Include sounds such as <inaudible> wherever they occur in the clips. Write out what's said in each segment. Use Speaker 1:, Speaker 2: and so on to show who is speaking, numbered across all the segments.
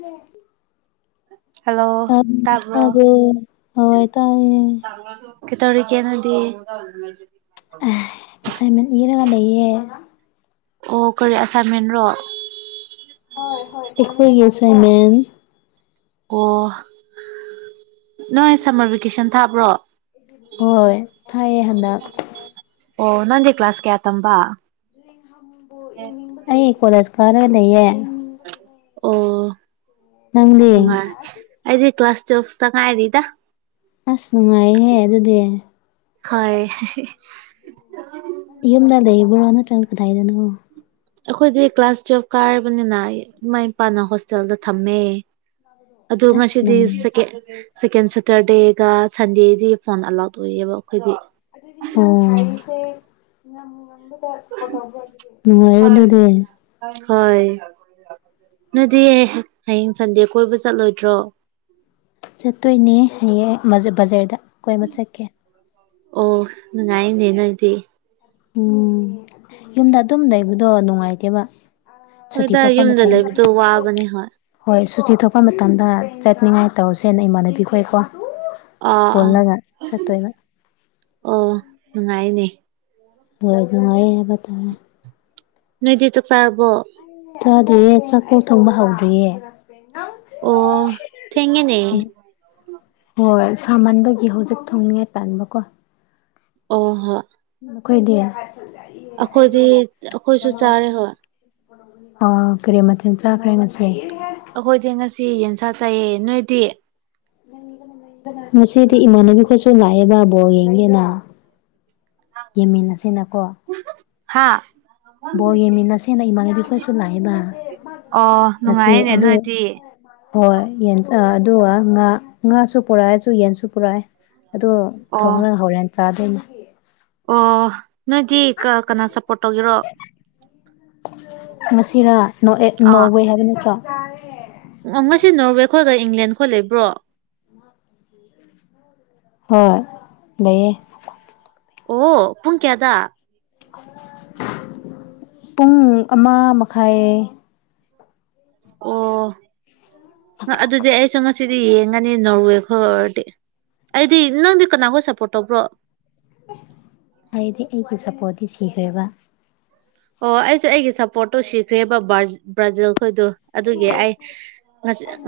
Speaker 1: ꯃꯥ ꯇꯝ ꯇꯥꯕ꯭ꯔꯣ ꯍꯣꯏ ꯇꯥꯏꯌꯦ
Speaker 2: ꯐꯪꯉꯁꯨ ꯀꯩꯇꯧꯔꯤꯒꯦ ꯅꯣꯏꯗꯤ
Speaker 1: ꯑꯦꯁꯥꯏꯟꯃꯦꯟ ꯏꯔꯒ ꯂꯩꯌꯦ꯫
Speaker 2: ꯑꯣ ꯀꯔꯤ ꯑꯁꯥꯏꯟꯃꯦꯟꯔꯣ
Speaker 1: ꯍꫭꯏ ꯍꫭꯏ ꯑꯩꯈꫭꯏꯒꯤ ꯑꯦꯁꯥꯏꯟꯃꯦꯟ
Speaker 2: ꯑꯣ ꯅꯣꯏ ꯁꯝꯃꯔ ꯚꯦꯀꯦꯁꯟ ꯊꯥꯕ꯭ꯔꯣ
Speaker 1: ꯍꯣꯏ ꯊꯥꯏꯌꯦ ꯍꯟꯗꯛ
Speaker 2: ꯑꯣ ꯅꯪꯗꯤ ꯀ꯭ꯂꯥꯁ ꯀꯌꯥ ꯇꯝꯕ
Speaker 1: ꯅꯤꯡꯊꯥꯝꯕꯨ ꯌꯦꯡꯅꯤꯡꯕ ꯂꯩ ꯑꯩ ꯀꯣꯂꯦꯖ ꯀꯔꯥ ꯂꯩꯌꯦ ꯌꯦꯡꯅꯤꯡꯕꯒꯤꯅꯦ
Speaker 2: ꯑꯣ
Speaker 1: ꯅꯪꯗꯤ
Speaker 2: ꯅꯨꯡꯉꯥꯏ ꯑꯩꯗꯤ ꯀ꯭ꯂꯥꯁ ꯇ꯭ꯋꯦꯜꯐ ꯇ ꯉꯥꯏꯔꯤꯗ
Speaker 1: ꯑꯁ ꯅꯨꯡꯉꯥꯏꯍꯦ ꯑꯗꯨꯗꯤ
Speaker 2: ꯍꯣꯏ
Speaker 1: ꯌꯨꯝꯗ ꯂꯩꯕ꯭ꯔꯣ ꯅꯠꯇ꯭ꯔꯒ ꯀꯗꯥꯏꯗꯅꯣ
Speaker 2: ꯑꯈꯣꯏꯗꯤ ꯀ꯭ꯂꯥꯁ ꯇꯨꯋꯦꯜꯐ ꯀꯥꯔꯕꯅꯤꯅ ꯏꯃꯥ ꯏꯄꯥꯅ ꯍꯣꯁꯇꯦꯜꯗ ꯊꯝꯃꯦ ꯑꯗꯨ
Speaker 1: ꯑꯁ
Speaker 2: ꯉꯁꯤꯗꯤ
Speaker 1: ꯅꯨꯡꯉꯥꯏ
Speaker 2: ꯁꯦꯀꯦ ꯁꯦꯀꯦꯟ ꯁꯇꯔꯗꯦꯒ ꯁꯟꯗꯦꯗꯤ ꯐꯣꯟ ꯑꯦꯂꯥꯎꯠ ꯑꯣꯏꯌꯦꯕ ꯑꯈꯣꯏꯗꯤ
Speaker 1: ꯑꯣ ꯅꯨꯡꯉꯥꯏꯔꯦ ꯑꯗꯨꯗꯤ
Speaker 2: ꯍꯣꯏ ꯅꯣꯏꯗꯤ ꯍꯌꯦꯡ ꯁꯟꯗꯦ ꯀꯣꯏꯕ ꯆꯠꯂꯣꯏꯗ꯭ꯔꯣ
Speaker 1: ꯆꯠꯇꯣꯏꯅꯦ ꯍꯌꯦ ꯃ ꯕꯖꯔꯗ ꯀꯣꯏꯕ ꯆꯠꯀꯦ
Speaker 2: ꯑꯣ ꯅꯨꯡꯉꯥꯏꯅꯦ ꯅꯣꯏꯗꯤ
Speaker 1: ꯎꯝ ꯌꯨꯝꯗ ꯑꯗꯨꯝ ꯂꯩꯕꯗꯣ ꯅꯨꯡꯉꯥꯏꯇꯦꯕ ꯁꯨꯇꯤ
Speaker 2: ꯍꯣꯏꯗ
Speaker 1: ꯊꯣꯛꯄ
Speaker 2: ꯌꯨꯝꯗ
Speaker 1: ꯃꯇꯝ
Speaker 2: ꯂꯩꯕꯗꯣ ꯋꯥꯕꯅꯦ ꯍꯣꯏ
Speaker 1: ꯍꯣꯏ ꯁꯨꯇꯤ ꯊꯣꯛꯄ ꯃꯇꯝꯗ ꯆꯠꯅꯤꯉꯥꯏ ꯇꯧꯁꯦꯅ ꯏꯃꯥꯟꯅꯕꯤ ꯈꯣꯏꯀꯣ
Speaker 2: ꯑꯥ ꯑ
Speaker 1: ꯄꯨꯜꯂꯒ ꯆꯠꯇꯣꯏꯕ
Speaker 2: ꯑꯣ ꯅꯨꯡꯉꯥꯏꯅꯦ
Speaker 1: ꯋꯣꯏ ꯅꯨꯡꯉꯥꯏꯌꯦ ꯍꯥꯏꯕ ꯇꯥꯔꯦ
Speaker 2: ꯅꯣꯏꯗꯤ ꯆꯥꯛ ꯆꯥꯔꯕꯣ
Speaker 1: ꯆꯥꯗ꯭ꯔꯤꯌꯦ ꯆꯥꯛꯐꯥꯎ ꯊꯣꯡꯕ ꯍꯧꯗ꯭ꯔꯤꯌꯦ
Speaker 2: ꯑꯣ ꯊꯦꯡꯉꯦꯅꯦ
Speaker 1: ꯍꯣꯏ ꯁꯥꯃꯟꯕꯒꯤ ꯍꯣꯖꯤꯛ ꯊꯣꯡꯉꯦ ꯇꯟꯕ ꯀꯣ
Speaker 2: ꯑꯣ ꯍꯥ
Speaker 1: ꯃꯈꯣꯏꯗꯤ
Speaker 2: ꯑꯈꯣꯏꯗꯤ ꯑꯈꯣꯏꯁꯨ ꯆꯥꯔꯦ ꯍꯣꯏ
Speaker 1: ꯑꯥ ꯀꯔꯤ ꯃꯊꯦꯟ ꯆꯥꯈ꯭ꯔꯦ ꯉꯁꯤ
Speaker 2: ꯑꯈꯣꯏꯗꯤ ꯉꯁꯤ ꯌꯦꯟꯁꯥ ꯆꯥꯏꯌꯦ ꯅꯣꯏꯗꯤ
Speaker 1: ꯉꯁꯤꯗꯤ ꯏꯃꯥꯟꯅꯕꯤ ꯈꯣꯏ ꯇꯨꯝ ꯂꯥꯛꯑꯦꯕ ꯕꯣꯜ ꯌꯦꯡꯒꯦꯅ ꯌꯦꯡꯃꯤꯟꯅꯁꯦꯅꯀꯣ
Speaker 2: ꯍꯥꯥ
Speaker 1: ꯕꯣꯜ ꯌꯦꯡꯃꯤꯟꯅꯁꯦꯅ ꯏꯃꯥꯟꯅꯕꯤ ꯈꯣꯏꯁꯨ ꯂꯥꯛꯑꯦꯕ
Speaker 2: ꯑꯣ
Speaker 1: ꯉꯁꯤ
Speaker 2: ꯅꯨꯡꯉꯥꯏꯌꯦꯅꯦ
Speaker 1: ꯑꯗꯨ
Speaker 2: ꯅꯣꯏꯗꯤ
Speaker 1: ꯍꯣꯏ ꯌꯦꯟ ꯑꯥ ꯑꯗꯨꯒ ꯉꯥ ꯉꯥꯁꯨ ꯄꯨꯔꯛꯑꯁꯨ ꯌꯦꯟꯁꯨ ꯄꯨꯔꯑꯦ ꯑꯗꯣ
Speaker 2: ꯑꯣ
Speaker 1: ꯊꯣꯡꯔꯒ ꯍꯣꯔꯦꯟ ꯆꯥꯗꯣꯏꯅꯤ
Speaker 2: ꯑꯣ ꯅꯣꯏꯗꯤ ꯀ ꯀꯅꯥ ꯁꯄꯣꯔꯠ ꯇꯧꯒꯦꯔꯣ
Speaker 1: ꯉꯁꯤꯔꯥ ꯅꯣ ꯑꯦ
Speaker 2: ꯑꯥ
Speaker 1: ꯅꯣꯔꯋꯦ ꯍꯥꯏꯕ ꯅꯠꯇ꯭ꯔꯣ
Speaker 2: ꯉꯁꯤ ꯅꯣꯔꯋꯦ ꯈꯣꯏꯒ ꯏꯪꯂꯦꯜ ꯈꯣꯏ ꯂꯩꯕ꯭ꯔꯣ
Speaker 1: <inaudible> ꯍꯣꯏ ꯂꯩꯌꯦ
Speaker 2: ꯑꯣ ꯄꯨꯡ ꯀꯌꯥꯗ
Speaker 1: ꯄꯨꯡ ꯑꯃ ꯃꯈꯥꯏ
Speaker 2: ꯑꯣ ꯍ ꯑꯗꯨꯗꯤ ꯑꯩꯁꯨ ꯑꯃ ꯁꯤꯗꯤ ꯌꯦꯡꯉꯅꯤ ꯅꯣꯔꯋꯦ ꯈꯣꯏ ꯑꯣꯏꯔꯗꯤ ꯑꯩꯗꯤ ꯅꯪꯗꯤ ꯀꯅꯥꯕꯨ ꯁꯄꯣꯠ ꯇꯧꯕ꯭ꯔꯣ
Speaker 1: ꯑꯩꯗꯤ ꯑꯩꯒꯤ ꯁꯄꯣꯔꯠꯇꯤ ꯁꯤꯈ꯭ꯔꯦꯕ
Speaker 2: ꯑꯣ ꯑꯩꯁꯨ ꯑꯩꯒꯤ ꯁꯄꯣꯠꯇꯣ ꯁꯤꯈ꯭ꯔꯦꯕ ꯕ꯭ꯔꯥꯖꯤꯜꯈꯣꯏꯗꯣ ꯑꯗꯨꯒꯤ ꯑꯩ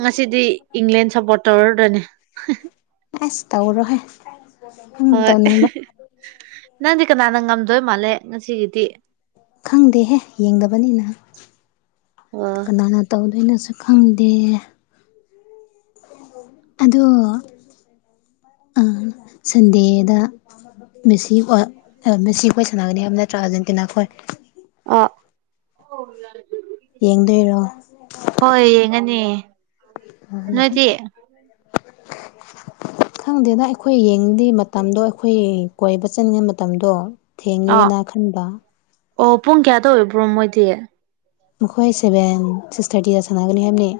Speaker 2: ꯉꯁꯤꯗꯤ ꯏꯪꯂꯦꯟ ꯁꯄꯣꯠ ꯇꯧꯔꯗꯣꯏꯅꯦ
Speaker 1: ꯑꯥꯁ ꯇꯧꯔꯣꯍꯦ ꯅꯪ
Speaker 2: ꯍꯣꯏ ꯑꯍꯦ
Speaker 1: ꯇꯧꯅꯤꯡꯕ
Speaker 2: ꯍꯦ ꯅꯪꯗꯤ ꯀꯅꯥꯅ ꯉꯝꯗꯣꯏ ꯃꯥꯜꯂꯦ ꯉꯁꯤꯒꯤꯗꯤ
Speaker 1: ꯈꯪꯗꯦꯍꯦ ꯌꯦꯡꯗꯕꯅꯤꯅ
Speaker 2: ꯑꯣ
Speaker 1: ꯀꯅꯥꯅ ꯇꯧꯗꯣꯏꯅꯣꯁꯨ ꯈꯪꯗꯦ ꯑꯗꯣ ꯑ ꯁꯟꯗꯦꯗ ꯃꯦꯁꯤ ꯍꯣꯏ ꯃꯦꯁꯤ ꯈꯣꯏ ꯁꯥꯟꯅꯒꯅꯤ ꯍꯥꯏꯕ ꯅꯠꯇ꯭ꯔꯥ ꯑꯔꯖꯦꯟꯇꯤꯅ ꯈꯣꯏ
Speaker 2: ꯑꯥ ꯑꯣ ꯌꯥꯔꯦ ꯑꯗꯨꯗꯤ
Speaker 1: ꯌꯦꯡꯗꯣꯏꯔꯣ
Speaker 2: ꯍꯣꯏ ꯌꯦꯡꯉꯅꯤ ꯅꯣꯏꯗꯤ <inaudible>
Speaker 1: ꯈꯪꯗꯦꯗ ꯑꯩꯈꯣꯏ ꯌꯦꯡꯗꯦ ꯃꯇꯝꯗꯣ ꯑꯩꯈꯣꯏ ꯀꯣꯏꯕ ꯆꯠꯅꯤꯉꯩ ꯃꯇꯝꯗꯣ
Speaker 2: ꯑꯥ
Speaker 1: ꯊꯦꯡꯒ꯭ꯔꯦꯅ ꯈꯟꯕ
Speaker 2: ꯑꯣ ꯄꯨꯡ ꯀꯌꯥꯗ ꯑꯣꯏꯕ꯭ꯔꯣ ꯃꯣꯏꯗꯤ
Speaker 1: ꯃꯈꯣꯏ ꯁꯦꯚꯦꯟ ꯁꯤꯛꯁ ꯊꯥꯔꯇꯤꯗ ꯁꯅꯒꯅꯤ ꯍꯥꯏꯕꯅꯦ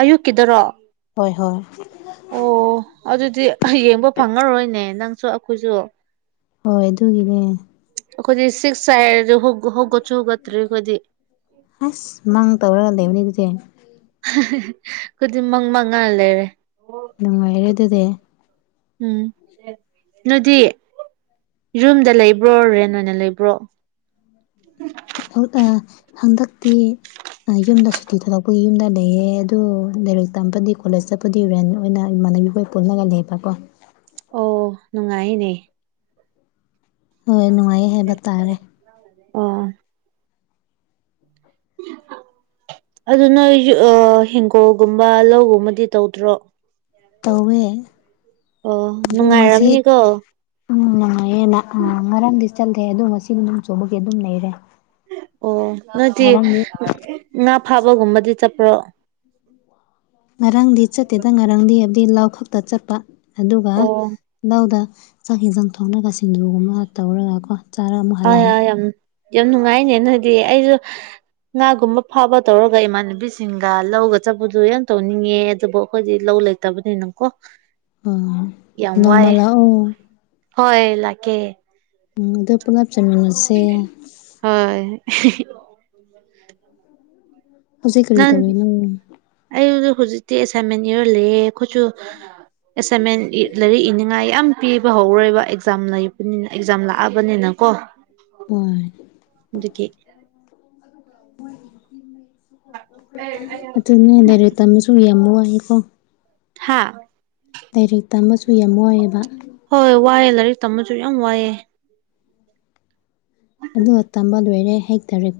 Speaker 2: ꯑꯌꯨꯛꯀꯤꯗꯔꯣ
Speaker 1: ꯍꯣꯏ ꯍꯣꯏ
Speaker 2: ꯑꯣ ꯑꯗꯨꯗꯤ ꯌꯦꯡꯕ ꯐꯪꯉꯔꯣꯏꯅꯦ ꯅꯪꯁꯨ ꯑꯩꯈꯣꯏꯁꯨ
Speaker 1: ꯍꯣꯏ ꯑꯗꯨꯒꯤꯅꯦ
Speaker 2: ꯑꯈꯣꯏꯗꯤ ꯁꯤꯛꯁ ꯍꯥꯏꯔꯖꯨ ꯍꯧ ꯍꯧꯒꯠꯁꯨ ꯍꯧꯒꯠꯇ꯭ꯔꯤ ꯑꯩꯈꯣꯏꯗꯤ
Speaker 1: ꯑꯁ ꯃꯪ ꯇꯧꯔꯒ ꯂꯩꯕꯅꯦ ꯑꯗꯨꯗꯤ
Speaker 2: ꯈꯣꯏꯗꯤ ꯃꯪ ꯃꯪꯉꯒ ꯂꯩꯔꯦ
Speaker 1: ꯅꯨꯡꯉꯥꯏꯔꯦ ꯑꯗꯨꯗꯤ
Speaker 2: ꯎꯝ ꯅꯣꯏꯗꯤ ꯌꯨꯝꯗ ꯂꯩꯕ꯭ꯔꯣ ꯔꯦꯟ ꯑꯣꯏꯅ ꯂꯩꯕ꯭ꯔꯣ
Speaker 1: ꯍꯧ ꯑꯥ ꯍꯟꯗꯛꯇꯤ ꯌꯨꯝꯗ ꯁꯨꯇꯤ ꯊꯣꯛꯂꯛꯄꯒꯤ ꯌꯨꯝꯗ ꯂꯩꯌꯦ ꯑꯗꯨ ꯂꯥꯏꯔꯤꯛ ꯇꯝꯕꯗꯤ ꯀꯣꯂꯦꯖ ꯆꯠꯄꯗꯤ ꯔꯦꯟ ꯑꯣꯏꯅ ꯏꯃꯥꯟꯅꯕꯤ ꯈꯣꯏ ꯄꯨꯜꯂꯒ ꯂꯩꯕꯀꯣ
Speaker 2: ꯑꯣ ꯅꯨꯡꯉꯥꯏꯌꯦꯅꯦ
Speaker 1: ꯍꯣꯏ ꯅꯨꯡꯉꯥꯏꯌꯦ ꯍꯥꯏꯕ ꯇꯥꯔꯦ
Speaker 2: ꯑꯣ ꯑꯗꯨ ꯅꯣꯏ ꯑꯥ ꯍꯤꯡꯒꯣꯜꯒꯨꯝꯕ ꯂꯧꯒꯨꯝꯕꯗꯤ ꯇꯧꯗ꯭ꯔꯣ
Speaker 1: ꯇꯧꯋꯦ
Speaker 2: ꯑꯣ
Speaker 1: ꯑꯗꯣ ꯉꯁꯤ
Speaker 2: ꯅꯨꯡꯉꯥꯏꯔꯝꯅꯤꯀꯣ
Speaker 1: ꯎꯝ ꯅꯨꯡꯉꯥꯏꯌꯦꯅ ꯑꯥ ꯉꯔꯥꯡꯗꯤ ꯆꯠꯂꯦ ꯑꯗꯨ ꯉꯁꯤ ꯅꯣꯡ ꯆꯨꯕꯒꯤ ꯑꯗꯨꯝ ꯂꯩꯔꯦ
Speaker 2: ꯑꯣ ꯅꯣꯏꯗꯤ
Speaker 1: ꯉꯔꯥꯡꯗꯤ
Speaker 2: ꯉꯥ ꯐꯥꯕꯒꯨꯝꯕꯗꯤ ꯆꯠꯄ꯭ꯔꯣ
Speaker 1: ꯉꯔꯥꯡꯗꯤ ꯆꯠꯇꯦꯗ ꯉꯔꯥꯡꯗꯤ ꯍꯥꯏꯕꯗꯤ ꯂꯧ ꯈꯛꯇ ꯆꯠꯄ ꯑꯗꯨꯒ
Speaker 2: ꯑꯣ
Speaker 1: ꯂꯧꯗ ꯆꯥꯛ ꯏꯟꯖꯥꯡ ꯊꯣꯡꯂꯒ ꯁꯤꯡꯖꯨꯒꯨꯝꯕ ꯇꯧꯔꯒ ꯀꯣ
Speaker 2: ꯑꯌꯥ ꯌꯥ ꯌꯥꯝ ꯌꯥꯝ ꯅꯨꯡꯉꯥꯏꯅꯦ ꯅꯣꯏꯗꯤ ꯑꯩꯖꯨ ꯉꯥꯒꯨꯝꯕ ꯐꯥꯕ ꯇꯧꯔꯒ ꯏꯃꯥꯟꯅꯕꯤꯁꯤꯡꯒ ꯂꯧꯒ ꯆꯠꯄꯗꯨ ꯌꯥꯝ ꯇꯧꯅꯤꯡꯉꯦ ꯑꯗꯨꯕꯨ ꯑꯩꯈꯣꯏꯗꯤ ꯂꯧ ꯂꯩ ꯇꯕꯅꯤꯅꯀꯣ
Speaker 1: ꯎꯝ
Speaker 2: ꯌꯥꯝ
Speaker 1: ꯅꯣꯡꯃ
Speaker 2: ꯋꯥꯏꯌꯦ
Speaker 1: ꯂꯥꯛꯑꯣ
Speaker 2: ꯍꯣꯏ ꯂꯥꯛꯀꯦ
Speaker 1: ꯎꯝ ꯑꯗꯨ ꯄꯨꯂꯞ ꯆꯥꯃꯤꯟꯅ
Speaker 2: ꯍꯣꯏ
Speaker 1: ꯍꯧꯖꯤꯛ ꯀꯔꯤ ꯇꯧꯋꯤꯅꯣ
Speaker 2: ꯑꯩꯖꯨ ꯍꯧꯖꯤꯛꯇꯤ ꯑꯦꯁꯥꯏꯟꯃꯦꯟ ꯏꯔ ꯂꯩꯌꯦ ꯑꯩꯈꯣꯏꯁꯨ ꯑꯦꯁꯥꯏꯟꯃꯦꯟ ꯂꯥꯏꯔꯤꯛ ꯏꯅꯤꯡꯉꯥꯏ ꯌꯥꯝ ꯄꯤꯕ ꯍꯧꯔꯦꯕ ꯑꯦꯛꯖꯥꯝ ꯂꯩꯕꯅꯤꯅ ꯑꯦꯛꯖꯥꯝ ꯂꯥꯛꯑꯕꯅꯤꯅꯀꯣ
Speaker 1: ꯑꯣ
Speaker 2: ꯑꯗꯨꯒꯤ
Speaker 1: ꯑꯗꯨꯅꯦ ꯂꯥꯏꯔꯤꯛ ꯇꯝꯕꯁꯨꯨ ꯌꯥꯝ ꯋꯥꯏꯌꯦꯀꯣ
Speaker 2: ꯍꯥꯥ
Speaker 1: ꯂꯥꯏꯔꯤꯛ ꯇꯝꯕꯁꯨ ꯌꯥꯝ ꯋꯥꯏꯌꯦꯕ
Speaker 2: ꯍꯣꯏ ꯋꯥꯏꯌꯦ ꯂꯥꯏꯔꯤꯛ ꯇꯝꯕꯁꯨ ꯌꯥꯝ ꯋꯥꯏꯌꯦ
Speaker 1: ꯑꯗꯨꯒ ꯇꯝꯕ ꯂꯣꯏꯔꯦ ꯍꯦꯛ ꯂꯥꯏꯔꯤꯛ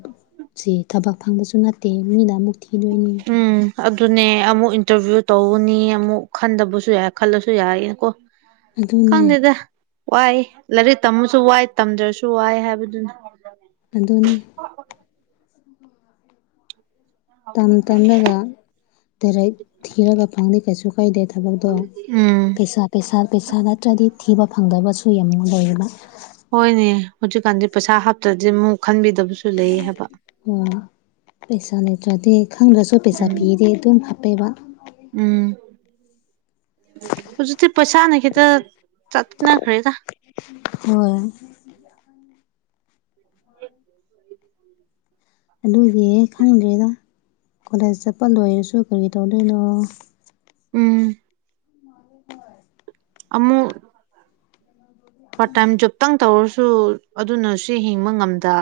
Speaker 1: ꯁꯤ ꯊꯕꯛ ꯐꯪꯕꯁꯨ ꯅꯠꯇꯦ ꯃꯤꯅ ꯑꯃꯨꯛ ꯊꯤꯗꯣꯢꯅꯤ꯫
Speaker 2: ꯎꯝ ꯑꯗꯨꯅꯦ ꯑꯃꯨꯛ ꯏꯟꯇꯔꯚꯤꯌꯨ ꯇꯧꯅꯤ ꯑꯃꯨꯛ ꯈꯟꯗꯕꯁꯨ ꯌꯥꯢ ꯈꯜꯂꯁꯨ ꯌꯥꯢꯌꯦꯅ ꯀꯣ꯫
Speaker 1: ꯑꯗꯨꯅꯦ
Speaker 2: ꯈꯪꯗꯦꯗ ꯋꯥꯢ ꯂꯥꯢꯔꯤꯛ ꯇꯝꯃꯁꯨ ꯋꯥꯢ ꯇꯝꯗ꯭ꯔꯁꯨ ꯋꯥꯢ ꯍꯥꯢꯕꯗꯨꯅꯤ꯫
Speaker 1: ꯑꯗꯨꯅꯤ ꯇꯝ ꯇꯝꯂꯒ ꯗꯥꯢꯔꯦꯛ ꯊꯤꯔꯒ ꯐꯪꯗꯦ ꯀꯩꯁꯨ ꯈꯣꯢꯗꯤ ꯊꯕꯛꯇꯣ
Speaker 2: ꯎꯝ
Speaker 1: ꯄꯩꯁꯥ ꯄꯩꯁꯥ ꯄꯩꯁꯥ ꯅꯠꯇ꯭ꯔꯗꯤ ꯊꯤꯕ ꯐꯪꯗꯕꯁꯨ ꯌꯥꯝ ꯂꯩꯌꯦꯕ
Speaker 2: ꯍꯣꯏꯅꯦ ꯍꯧꯖꯤꯛꯀꯥꯟꯗꯤ ꯄꯩꯁꯥ ꯍꯥꯞꯇ꯭ꯔꯗꯤ ꯑꯃꯨꯛ ꯈꯟꯕꯤꯗꯕꯁꯨ ꯂꯩ ꯍꯥꯏꯕ
Speaker 1: ꯑꯣ ꯄꯩꯁꯥ ꯂꯩꯇ꯭ꯔꯗꯤ ꯈꯪꯗ꯭ꯔꯁꯨ ꯄꯩꯁꯥ
Speaker 2: ꯎꯝ
Speaker 1: ꯄꯤꯔꯦ ꯑꯗꯨꯝ ꯍꯥꯞꯄꯦꯕ
Speaker 2: ꯎꯝ ꯍꯧꯖꯤꯛꯇꯤ ꯄꯩꯁꯥꯅ ꯈꯤꯇ ꯆꯠꯅꯈ꯭ꯔꯦꯗ
Speaker 1: ꯍꯣꯏ
Speaker 2: <inaudible> <inaudible>
Speaker 1: ꯑꯗꯨꯒꯤ ꯈꯪꯗ꯭ꯔꯦꯗ ꯀꯣꯂꯦꯖ ꯆꯠꯄ ꯂꯣꯏꯔꯁꯨ ꯀꯔꯤ ꯇꯧꯗꯣꯏꯅꯣ
Speaker 2: ꯎꯝ
Speaker 1: <inaudible>
Speaker 2: ꯑꯃꯨꯛ ꯄꯥꯔꯠ ꯇꯥꯏꯝ ꯖꯣꯕꯇꯪ ꯇꯧꯔꯁꯨ ꯑꯗꯨꯅ ꯁꯨ ꯍꯤꯡꯕ ꯉꯝꯗ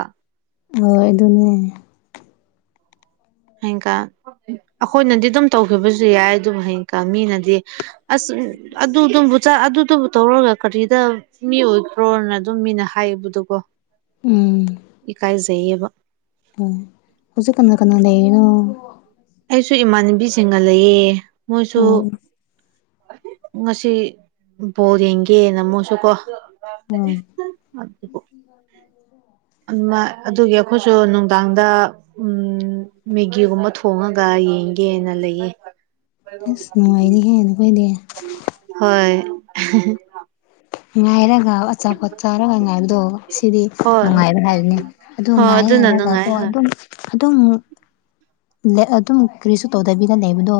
Speaker 1: ꯍꯣꯏ ꯑꯗꯨꯅꯦ
Speaker 2: ꯍꯌꯦꯡꯀ ꯑꯩꯈꯣꯏꯅꯗꯤ ꯑꯗꯨꯝ ꯇꯧꯈꯤꯕꯁꯨ ꯌꯥꯏ ꯑꯗꯨꯕꯨ ꯍꯌꯦꯡꯀ ꯃꯤꯅꯗꯤ ꯑꯁ ꯑꯗꯨꯗꯨꯝꯕꯨ ꯆ ꯑꯗꯨꯗꯕꯨ ꯇꯧꯔꯒ ꯀꯔꯤꯗ ꯃꯤ ꯑꯣꯏꯕ꯭ꯔꯣꯅ ꯑꯗꯨꯝ ꯃꯤꯅ ꯍꯥꯏꯌꯦꯕꯗꯣꯀꯣ
Speaker 1: ꯎꯝ ꯍꯨꯡ ꯍꯧꯖꯤꯛ ꯀꯅꯥ ꯀꯅꯥ ꯂꯩꯔꯤꯅꯣ
Speaker 2: ꯑꯩꯁꯨ ꯏꯃꯥꯟꯅꯕꯤꯁꯤꯡꯒ ꯂꯩꯌꯦ ꯃꯣꯏꯁꯨ
Speaker 1: ꯑꯣ
Speaker 2: ꯉꯁꯤ ꯕꯣꯜ ꯌꯦꯡꯒꯦ ꯌꯦꯅ ꯃꯨꯁꯨ ꯀꯣ
Speaker 1: ꯑꯣ <inaudible>
Speaker 2: ꯃꯥ ꯑꯗꯨꯒꯤ ꯑꯩꯈꯣꯏꯁꯨ ꯅꯨꯡꯗꯥꯡꯗ ꯎꯝ ꯃꯦꯒꯤꯒꯨꯝꯕ ꯊꯣꯡꯉꯒ ꯌꯦꯡꯒꯦꯅ ꯂꯩꯌꯦ
Speaker 1: ꯑꯁ ꯅꯨꯡꯉꯥꯏꯅꯤꯍꯦ ꯅꯈꯣꯏꯗꯤ
Speaker 2: ꯍꯣꯏ ꯑꯍꯍ
Speaker 1: ꯉꯥꯏꯔꯒ ꯑꯆꯥꯄꯣꯠ ꯆꯥꯔꯒ ꯉꯥꯏꯕꯗꯣ ꯁꯤꯗꯤ
Speaker 2: ꯍꯣꯏ
Speaker 1: ꯅꯨꯡꯉꯥꯏꯕ ꯍꯥꯏꯕꯅꯤ ꯑꯗꯣ
Speaker 2: ꯍꯣꯏ
Speaker 1: ꯉꯥꯏ
Speaker 2: ꯑꯗꯨꯅ
Speaker 1: ꯍꯥꯏꯔꯒꯀꯣ
Speaker 2: ꯅꯨꯡꯉꯥꯏ ꯍꯣꯏ
Speaker 1: ꯑꯗꯨ ꯑꯗꯨꯝ ꯑꯗꯨꯝ ꯀꯔꯤꯁꯨ ꯇꯧꯗꯕꯤꯗ ꯂꯩꯕꯗꯣ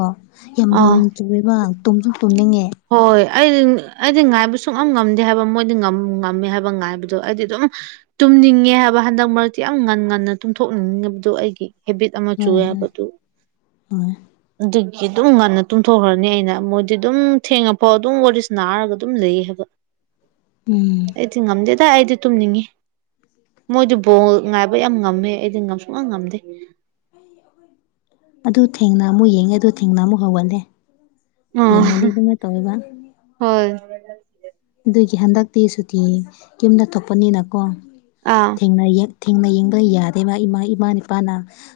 Speaker 1: ꯌꯥꯝ
Speaker 2: ꯑꯥ
Speaker 1: ꯕꯣꯔꯤꯡ <unintelligible> ꯇꯨꯝꯁꯨ ꯇꯨꯝꯅꯤꯡꯉꯦ
Speaker 2: ꯍꯣꯏ ꯑꯩꯗꯤ ꯑꯩꯗꯤ ꯉꯥꯏꯕ ꯁꯨꯡꯉꯝ ꯉꯝꯗꯦ ꯍꯥꯏꯕ ꯃꯣꯏꯗꯤ ꯉꯝꯃꯦ ꯍꯥꯏꯕ ꯉꯥꯏꯕꯗꯣ ꯑꯩꯗꯤ ꯑꯗꯨꯝ ꯇꯨꯝꯅꯤꯡꯉꯦ ꯍꯥꯏꯕ ꯍꯟꯗꯛ ꯃꯔꯛꯇꯤ ꯌꯥꯝ ꯉꯟꯅ ꯉꯟꯅ ꯇꯨꯝꯊꯣꯛꯅꯤꯡꯅꯤꯡꯕꯗꯣ ꯑꯩꯒꯤ ꯍꯦꯕꯤꯠ ꯑꯃ
Speaker 1: ꯍꯣꯏ
Speaker 2: ꯆꯨꯌꯦ
Speaker 1: ꯍꯣꯏ
Speaker 2: ꯍꯥꯏꯕꯗꯨ
Speaker 1: ꯍꯣꯏ
Speaker 2: ꯑꯗꯨꯒꯤ ꯑꯗꯨꯝ ꯉꯟꯅ ꯇꯨꯝꯊꯣꯛꯈ꯭ꯔꯅꯤ ꯑꯩꯅ ꯃꯣꯏꯗꯤ ꯑꯗꯨꯝ ꯊꯦꯡꯉꯐꯥꯎ ꯑꯗꯨꯝ ꯋꯥꯔꯤ ꯁꯥꯅꯥꯔꯒ ꯑꯗꯨꯝ ꯂꯩꯌꯦ ꯍꯥꯏꯕ
Speaker 1: ꯎꯝ
Speaker 2: ꯑꯩꯗꯤ ꯉꯝꯗꯦꯗ ꯑꯩꯗꯤ ꯇꯨꯝꯅꯤꯡꯉꯤ ꯃꯣꯏꯗꯤ ꯕꯣꯜ ꯉꯥꯏꯕ ꯌꯥꯝ ꯉꯝꯃꯦ ꯑꯩꯗꯤ ꯉꯨꯡꯉꯝ ꯉꯝꯗꯦ
Speaker 1: ꯑꯗꯨ ꯊꯦꯡꯅ ꯑꯃꯨꯛ ꯌꯦꯡꯉꯦ ꯑꯗꯨ ꯊꯦꯡꯅ ꯑꯃꯨꯛ ꯍꯧꯒꯠꯂꯦ
Speaker 2: ꯑ
Speaker 1: ꯌꯦꯡꯉꯗꯤ ꯑꯗꯨꯃꯥꯏꯅ ꯇꯧꯋꯦꯕ
Speaker 2: ꯍ ꯍꯣꯏ
Speaker 1: ꯑꯗꯨꯒꯤ ꯍꯟꯗꯛꯇꯤ ꯁꯨꯇꯤ ꯌꯨꯝꯗ ꯊꯣꯛꯄꯅꯤꯅꯀꯣ
Speaker 2: ꯑꯥ
Speaker 1: ꯊꯦꯡꯅꯩꯌꯦ ꯊꯦꯡꯅꯌꯦꯡꯕ ꯌꯥꯗꯦꯕ ꯏꯃꯥ ꯏꯄꯥꯅ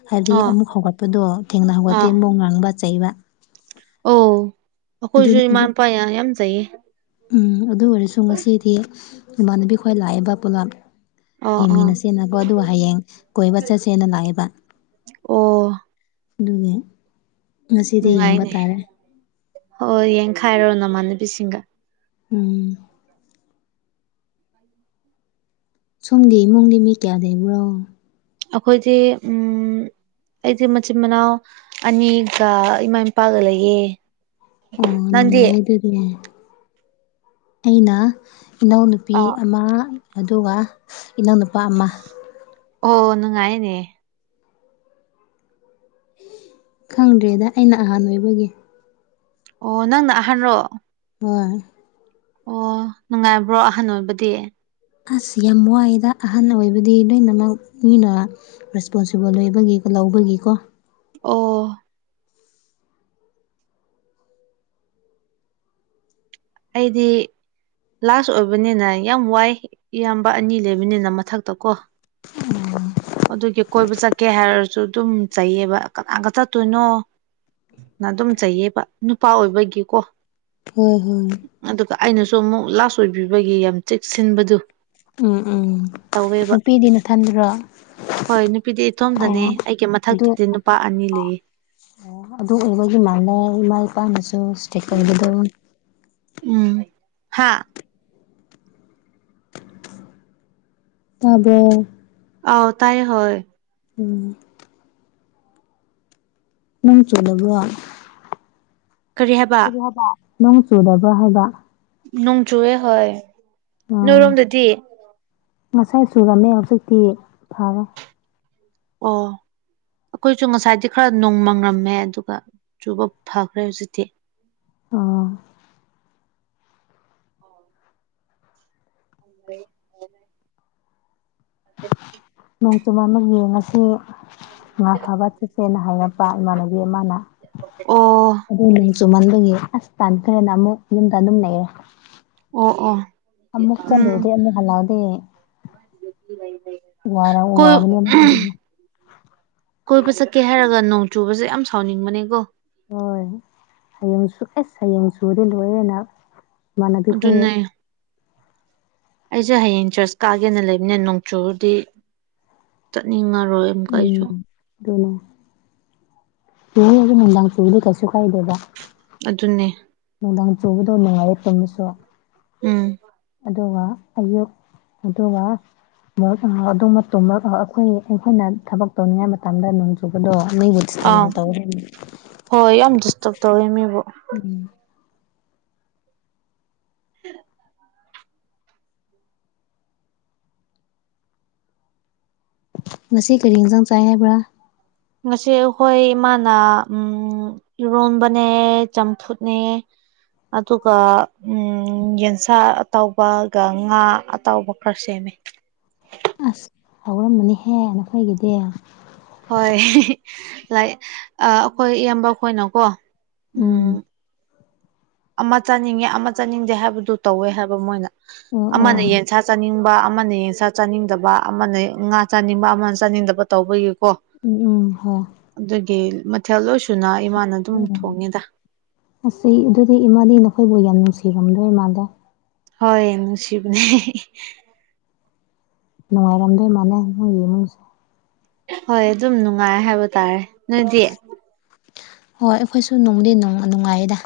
Speaker 1: ꯍꯥꯏꯕꯗꯤ
Speaker 2: ꯑꯥ
Speaker 1: ꯑꯃꯨꯛ ꯍꯧꯒꯠꯄꯗꯣ ꯊꯦꯡꯅ ꯍꯧꯒꯠꯇꯦ
Speaker 2: ꯑꯥ
Speaker 1: ꯑꯃꯨꯛ ꯉꯥꯡꯕ ꯆꯩꯕ
Speaker 2: ꯑꯣ
Speaker 1: ꯑꯗꯨ
Speaker 2: ꯑꯩꯈꯣꯏꯁꯖꯨ ꯏꯃꯥ ꯏꯄꯥ ꯌꯥꯝ ꯌꯥꯝꯆꯩꯌꯦ
Speaker 1: ꯎꯝ ꯑꯗꯨ ꯑꯣꯏꯔꯁꯨ ꯉꯁꯤꯗꯤ ꯏꯃꯥꯟꯅꯕꯤ ꯈꯣꯏ ꯂꯥꯛꯏꯕ ꯄꯨꯂꯞ
Speaker 2: ꯑꯣ ꯑꯣ
Speaker 1: ꯌꯦꯡꯃꯤꯟꯅꯁꯦꯟꯅꯀꯣ ꯑꯗꯨꯒ ꯍꯌꯦꯡ ꯀꯣꯏꯕ ꯆꯠꯁꯦꯅ ꯂꯥꯛꯑꯦꯕ
Speaker 2: ꯑꯣ
Speaker 1: ꯑꯗꯨꯅꯦ
Speaker 2: ꯅꯨꯡꯉꯥꯏꯅꯦ ꯍꯣꯏ ꯌꯦꯡꯈꯥꯏꯔꯣ ꯅꯃꯥꯟꯅꯕꯤꯁꯤꯡꯒ
Speaker 1: ꯎꯝ ꯁꯣꯝꯒꯤ ꯏꯃꯨꯡꯗꯤ ꯃꯤ ꯀꯌꯥ ꯂꯩꯕ꯭ꯔꯣ꯫
Speaker 2: ꯑꯈꯣꯢꯗꯤ ꯎꯝ ꯑꯩꯗꯤ ꯃꯆꯤꯟ ꯃꯅꯥꯎ ꯑꯅꯤꯒ ꯏꯃꯥ ꯏꯄꯥꯒ ꯂꯩꯌꯦ꯫
Speaker 1: ꯑꯣ
Speaker 2: ꯅꯪꯗꯤ
Speaker 1: ꯅꯨꯡꯉꯥꯏꯌꯦ ꯑꯗꯨꯗꯤ ꯑꯩꯅ ꯏꯅꯥꯎꯅꯨꯄꯤ
Speaker 2: ꯑꯥ
Speaker 1: ꯑꯃ ꯑꯗꯨꯒ ꯏꯅꯥꯎꯅꯨꯄꯥ ꯑꯃ꯫
Speaker 2: ꯑꯣ ꯅꯨꯡꯉꯥꯢꯌꯦꯅꯦ꯫
Speaker 1: ꯈꯪꯗ꯭ꯔꯦꯗ ꯑꯩꯅ ꯑꯍꯟ ꯑꯣꯢꯕꯒꯤ꯫
Speaker 2: ꯑꯣ ꯅꯪꯅ ꯑꯍꯟꯔꯣ꯫
Speaker 1: ꯍꯣꯢ
Speaker 2: ꯑꯣ ꯅꯨꯡꯉꯥꯢꯕ꯭ꯔꯣ ꯑꯍꯟ ꯑꯣꯢꯕꯗꯤ꯫
Speaker 1: ꯑꯁ ꯌꯥꯝ ꯋꯥꯢꯗ ꯑꯍꯟ ꯑꯣꯢꯕꯗꯤ ꯂꯣꯢꯅꯃꯛ ꯃꯤꯅ ꯔꯦꯁꯄꯣꯟꯁꯤꯕꯜ ꯑꯣꯢꯕꯒꯤ ꯂꯧꯕꯒꯤꯀꯣ
Speaker 2: ꯑꯣ ꯑꯩꯗꯤ ꯂꯥꯁ ꯑꯣꯢꯕꯅꯤꯅ ꯌꯥꯝ ꯋꯥꯢ ꯏꯌꯥꯝꯕ ꯑꯅꯤ ꯂꯩꯕꯅꯤꯅ ꯃꯊꯛꯇ ꯀꯣ꯫ ꯑꯗꯨꯒꯤ ꯀꯣꯢꯕ ꯆꯠꯀꯦ ꯍꯥꯢꯔꯖꯨ ꯑꯗꯨꯝ ꯆꯩꯌꯦꯕ ꯀꯅꯥꯒ ꯆꯠꯇꯣꯢꯅꯣ ꯅ ꯑꯗꯨꯝ ꯆꯩꯌꯦꯕ ꯅꯨꯄꯥ ꯑꯣꯢꯕꯒꯤꯀꯣ꯫
Speaker 1: ꯎꯝ ꯍꯝ
Speaker 2: ꯑꯗꯨꯒ ꯑꯩꯅꯁꯨ ꯑꯃꯨꯛ ꯂꯥꯁ ꯑꯣꯢꯕꯤꯕꯒꯤ ꯌꯥꯝ ꯆꯦꯛꯁꯤꯟꯕꯗꯨ꯫
Speaker 1: ꯎꯝ ꯎꯝ ꯅꯨꯄꯤꯗꯤ ꯅꯊꯟꯗꯔꯣ꯫
Speaker 2: ꯍꯣꯢ ꯅꯨꯄꯤꯗꯤ ꯏꯇꯣꯝꯗꯅꯦ ꯑꯩꯒꯤ ꯃꯊꯛꯇꯗꯤ ꯅꯨꯄꯥ ꯑꯅꯤ ꯂꯩꯌꯦ꯫
Speaker 1: ꯑꯣ ꯑꯗꯨꯒꯨꯝꯕꯒꯤ ꯃꯥꯟꯕ ꯏꯃꯥ ꯏꯄꯥꯅꯁꯨ ꯁ꯭ꯇꯔꯤꯛ ꯑꯣꯢꯕꯗꯣ꯫
Speaker 2: ꯎꯝ ꯍꯥꯥ
Speaker 1: ꯇꯥꯕ꯭ꯔꯣ꯫
Speaker 2: ꯑꯧ ꯇꯥꯢꯌꯦ ꯍꯧꯋꯦ
Speaker 1: ꯎꯝ ꯅꫭꯡ ꯆꯨꯗꯕ꯭ꯔꯣ
Speaker 2: ꯀꯔꯤ ꯍꯥꯢꯕ꯫
Speaker 1: ꯅꯣꯡ ꯆꯨꯗꯕ꯭ꯔꯥ ꯍꯥꯢꯕ
Speaker 2: ꯅꯣꯡꯆꯨꯋꯦ ꯍꯣꯢ ꯅꯣꯢꯔꯣꯝꯗꯗꯤ꯫
Speaker 1: ꯉꯁꯥꯢ ꯆꯨꯔꯝꯃꯦ ꯍꯧꯖꯤꯛꯇꯤ ꯐꯔꯦ꯫
Speaker 2: ꯑꯣ ꯑꯩꯈꯣꯢꯁꯨ ꯉꯁꯥꯢꯗꯤ ꯈꯔ ꯅꯣꯡ ꯃꯪꯉꯔꯝꯃꯦ ꯑꯗꯨꯒ ꯆꯨꯕ ꯐꯈ꯭ꯔꯦ ꯍꯧꯖꯤꯛꯇꯤ꯫
Speaker 1: ꯑꯣ
Speaker 2: <inaudible> <inaudible>
Speaker 1: ꯅꯣꯡ ꯆꯨꯃꯝꯕꯒꯤ ꯉꯁꯤ ꯉꯥ ꯐꯥꯕ ꯆꯠꯁꯦꯅ ꯍꯥꯢꯔꯄ ꯏꯃꯥꯟꯅꯕꯤ
Speaker 2: ꯑꯣ
Speaker 1: ꯑꯗꯨ ꯆꯨꯃꯟꯕꯒꯤ ꯑꯁ ꯇꯥꯟꯈ꯭ꯔꯦꯅ ꯑꯃꯨꯛ ꯌꯨꯝꯗ ꯑꯗꯨꯝ ꯂꯩꯔꯦ꯫
Speaker 2: ꯑꯣ ꯑꯣ
Speaker 1: ꯑꯃꯨꯛ
Speaker 2: ꯎꯝ
Speaker 1: <unintelligible> ꯋꯥꯔ
Speaker 2: ꯀꯣꯏ
Speaker 1: ꯋꯥꯒꯅꯤ ꯑꯗꯨꯒꯤ
Speaker 2: ꯀꯣꯢꯕ ꯆꯠꯀꯦ ꯍꯥꯢꯔꯒ ꯅꯣꯡ ꯆꯨꯕꯁꯦ ꯌꯥꯝ ꯁꯥꯎꯅꯤꯡꯕꯅꯦꯀꯣ꯫
Speaker 1: ꯍꯣꯢ ꯍꯌꯦꯡꯁꯨ ꯑꯁ ꯍꯌꯦꯡ ꯆꯨꯔꯗꯤ ꯂꯣꯢꯔꯦꯅ꯫
Speaker 2: ꯑꯗꯨꯅꯦ ꯑꯩꯁꯦ ꯍꯌꯦꯡ ꯆꯔꯆ ꯀꯥꯒꯦꯅ ꯂꯩꯕꯅꯦ ꯅꯣꯡꯆꯨꯔꯗꯤ ꯆꯠꯅꯤꯡꯉꯔꯣꯢ꯫ ꯀꯩꯁꯨ
Speaker 1: ꯎꯝ ꯑꯗꯨꯅꯦ ꯄꯨ ꯑꯗꯨ ꯅꯨꯃꯤꯗꯥꯡ ꯆꯨꯔꯤꯗꯤ ꯀꯩꯁꯨ ꯀꯥꯏꯗꯦꯕ
Speaker 2: ꯑꯗꯨꯅꯦ
Speaker 1: ꯅꯨꯡꯗꯥꯡ ꯆꯨꯕꯗꯣ ꯅꯨꯡꯉꯥꯏꯌꯦ ꯄꯨꯝꯕꯁꯨ
Speaker 2: ꯎꯝ
Speaker 1: ꯑꯗꯨꯒ ꯑꯌꯨꯛ ꯑꯗꯨꯒ ꯑꯗꯨ ꯑꯩꯈꯣꯏ ꯑꯩꯈꯣꯏꯅ ꯊꯕꯛ ꯇꯧꯅꯤꯡꯉꯥꯏ ꯃꯇꯝꯗ ꯅꯣꯡ ꯆꯨꯕꯗꯣ ꯃꯤꯒꯤ
Speaker 2: ꯑꯥ ꯍꯣꯏ ꯌꯥꯝ ꯗꯤꯁꯇꯔꯕ ꯇꯧꯋꯦ ꯃꯤꯕꯨ
Speaker 1: ꯎꯝ
Speaker 2: <inaudible>
Speaker 1: ꯉꯁꯤ ꯀꯔꯤ ꯏꯟꯁꯥꯡ ꯆꯥꯏ ꯍꯥꯏꯕ꯭ꯔꯥ
Speaker 2: ꯉꯁꯤ ꯑꯩꯈꯣꯏ ꯏꯃꯥꯅ ꯎꯝ ꯏꯔꯣꯟꯕꯅꯦ ꯆꯝꯐꯨꯠꯅꯦ ꯑꯗꯨꯒ ꯌꯦꯟꯁꯥ ꯑꯇꯥꯎꯕꯒ ꯉꯥ ꯑꯇꯥꯎꯕ ꯈꯔ ꯁꯦꯝꯃꯦ
Speaker 1: ꯑꯁ ꯍꯧꯔꯝꯕꯅꯤꯍꯦ ꯅꯈꯣꯏꯒꯤꯗꯤ
Speaker 2: ꯍꯣꯏ ꯂꯥꯏ ꯑ ꯑꯩꯈꯣꯏ ꯏꯕꯈꯣꯏꯅꯣꯀꯣ ꯎꯝ ꯑꯃ ꯆꯥꯅꯤꯡꯉꯦ ꯑꯃ ꯆꯥꯅꯤꯡꯗꯦ ꯍꯥꯏꯕꯗꯨ ꯇꯧꯋꯦ ꯍꯥꯏꯕ ꯃꯣꯏꯅ
Speaker 1: ꯑꯣ
Speaker 2: ꯑꯃꯅ
Speaker 1: ꯑꯣ
Speaker 2: ꯌꯦ ꯁꯥ ꯆꯥꯅꯤꯡꯕ ꯑꯃꯅ ꯌꯦꯟꯁꯥ ꯆꯥꯅꯤꯡꯗꯕ ꯑꯃꯅ ꯉꯥ ꯆꯥꯅꯤꯡꯕ ꯑꯃꯅ ꯆꯥꯅꯤꯡꯗꯕ ꯇꯧꯕꯒꯤꯀꯣ
Speaker 1: ꯎꯝ ꯎꯝ ꯍꯣꯏ
Speaker 2: ꯑꯗꯨꯒꯤ ꯃꯊꯦꯜ ꯑꯣꯏꯁꯨꯅ ꯏꯃꯥꯅ ꯑꯗꯨꯝ ꯊꯣꯡꯉꯤꯗ
Speaker 1: ꯑꯁꯤ ꯑꯗꯨꯗꯤ ꯏꯃꯥꯗꯤ ꯅꯈꯣꯏꯕꯨ ꯌꯥꯝ ꯅꯨꯡꯁꯤꯔꯝꯗꯣꯏ ꯃꯥꯂꯦ
Speaker 2: ꯍꯣꯏ ꯅꯨꯡꯁꯤꯕꯅꯦ
Speaker 1: ꯅꯨꯡꯉꯥꯏꯔꯝꯗꯣꯏ ꯃꯥꯜꯂꯦ ꯅꯣꯏ ꯏꯃꯨꯡꯁꯦ
Speaker 2: ꯍꯣꯏ ꯑꯗꯨꯝ ꯅꯨꯡꯉꯥꯏ ꯍꯥꯏꯕ ꯇꯥꯔꯦ ꯅꯣꯏꯗꯤ
Speaker 1: ꯍꯣꯏ ꯑꯩꯈꯣꯏꯁꯨ ꯅꯨꯡꯗꯤ ꯅꯨꯡꯉꯥꯏꯗ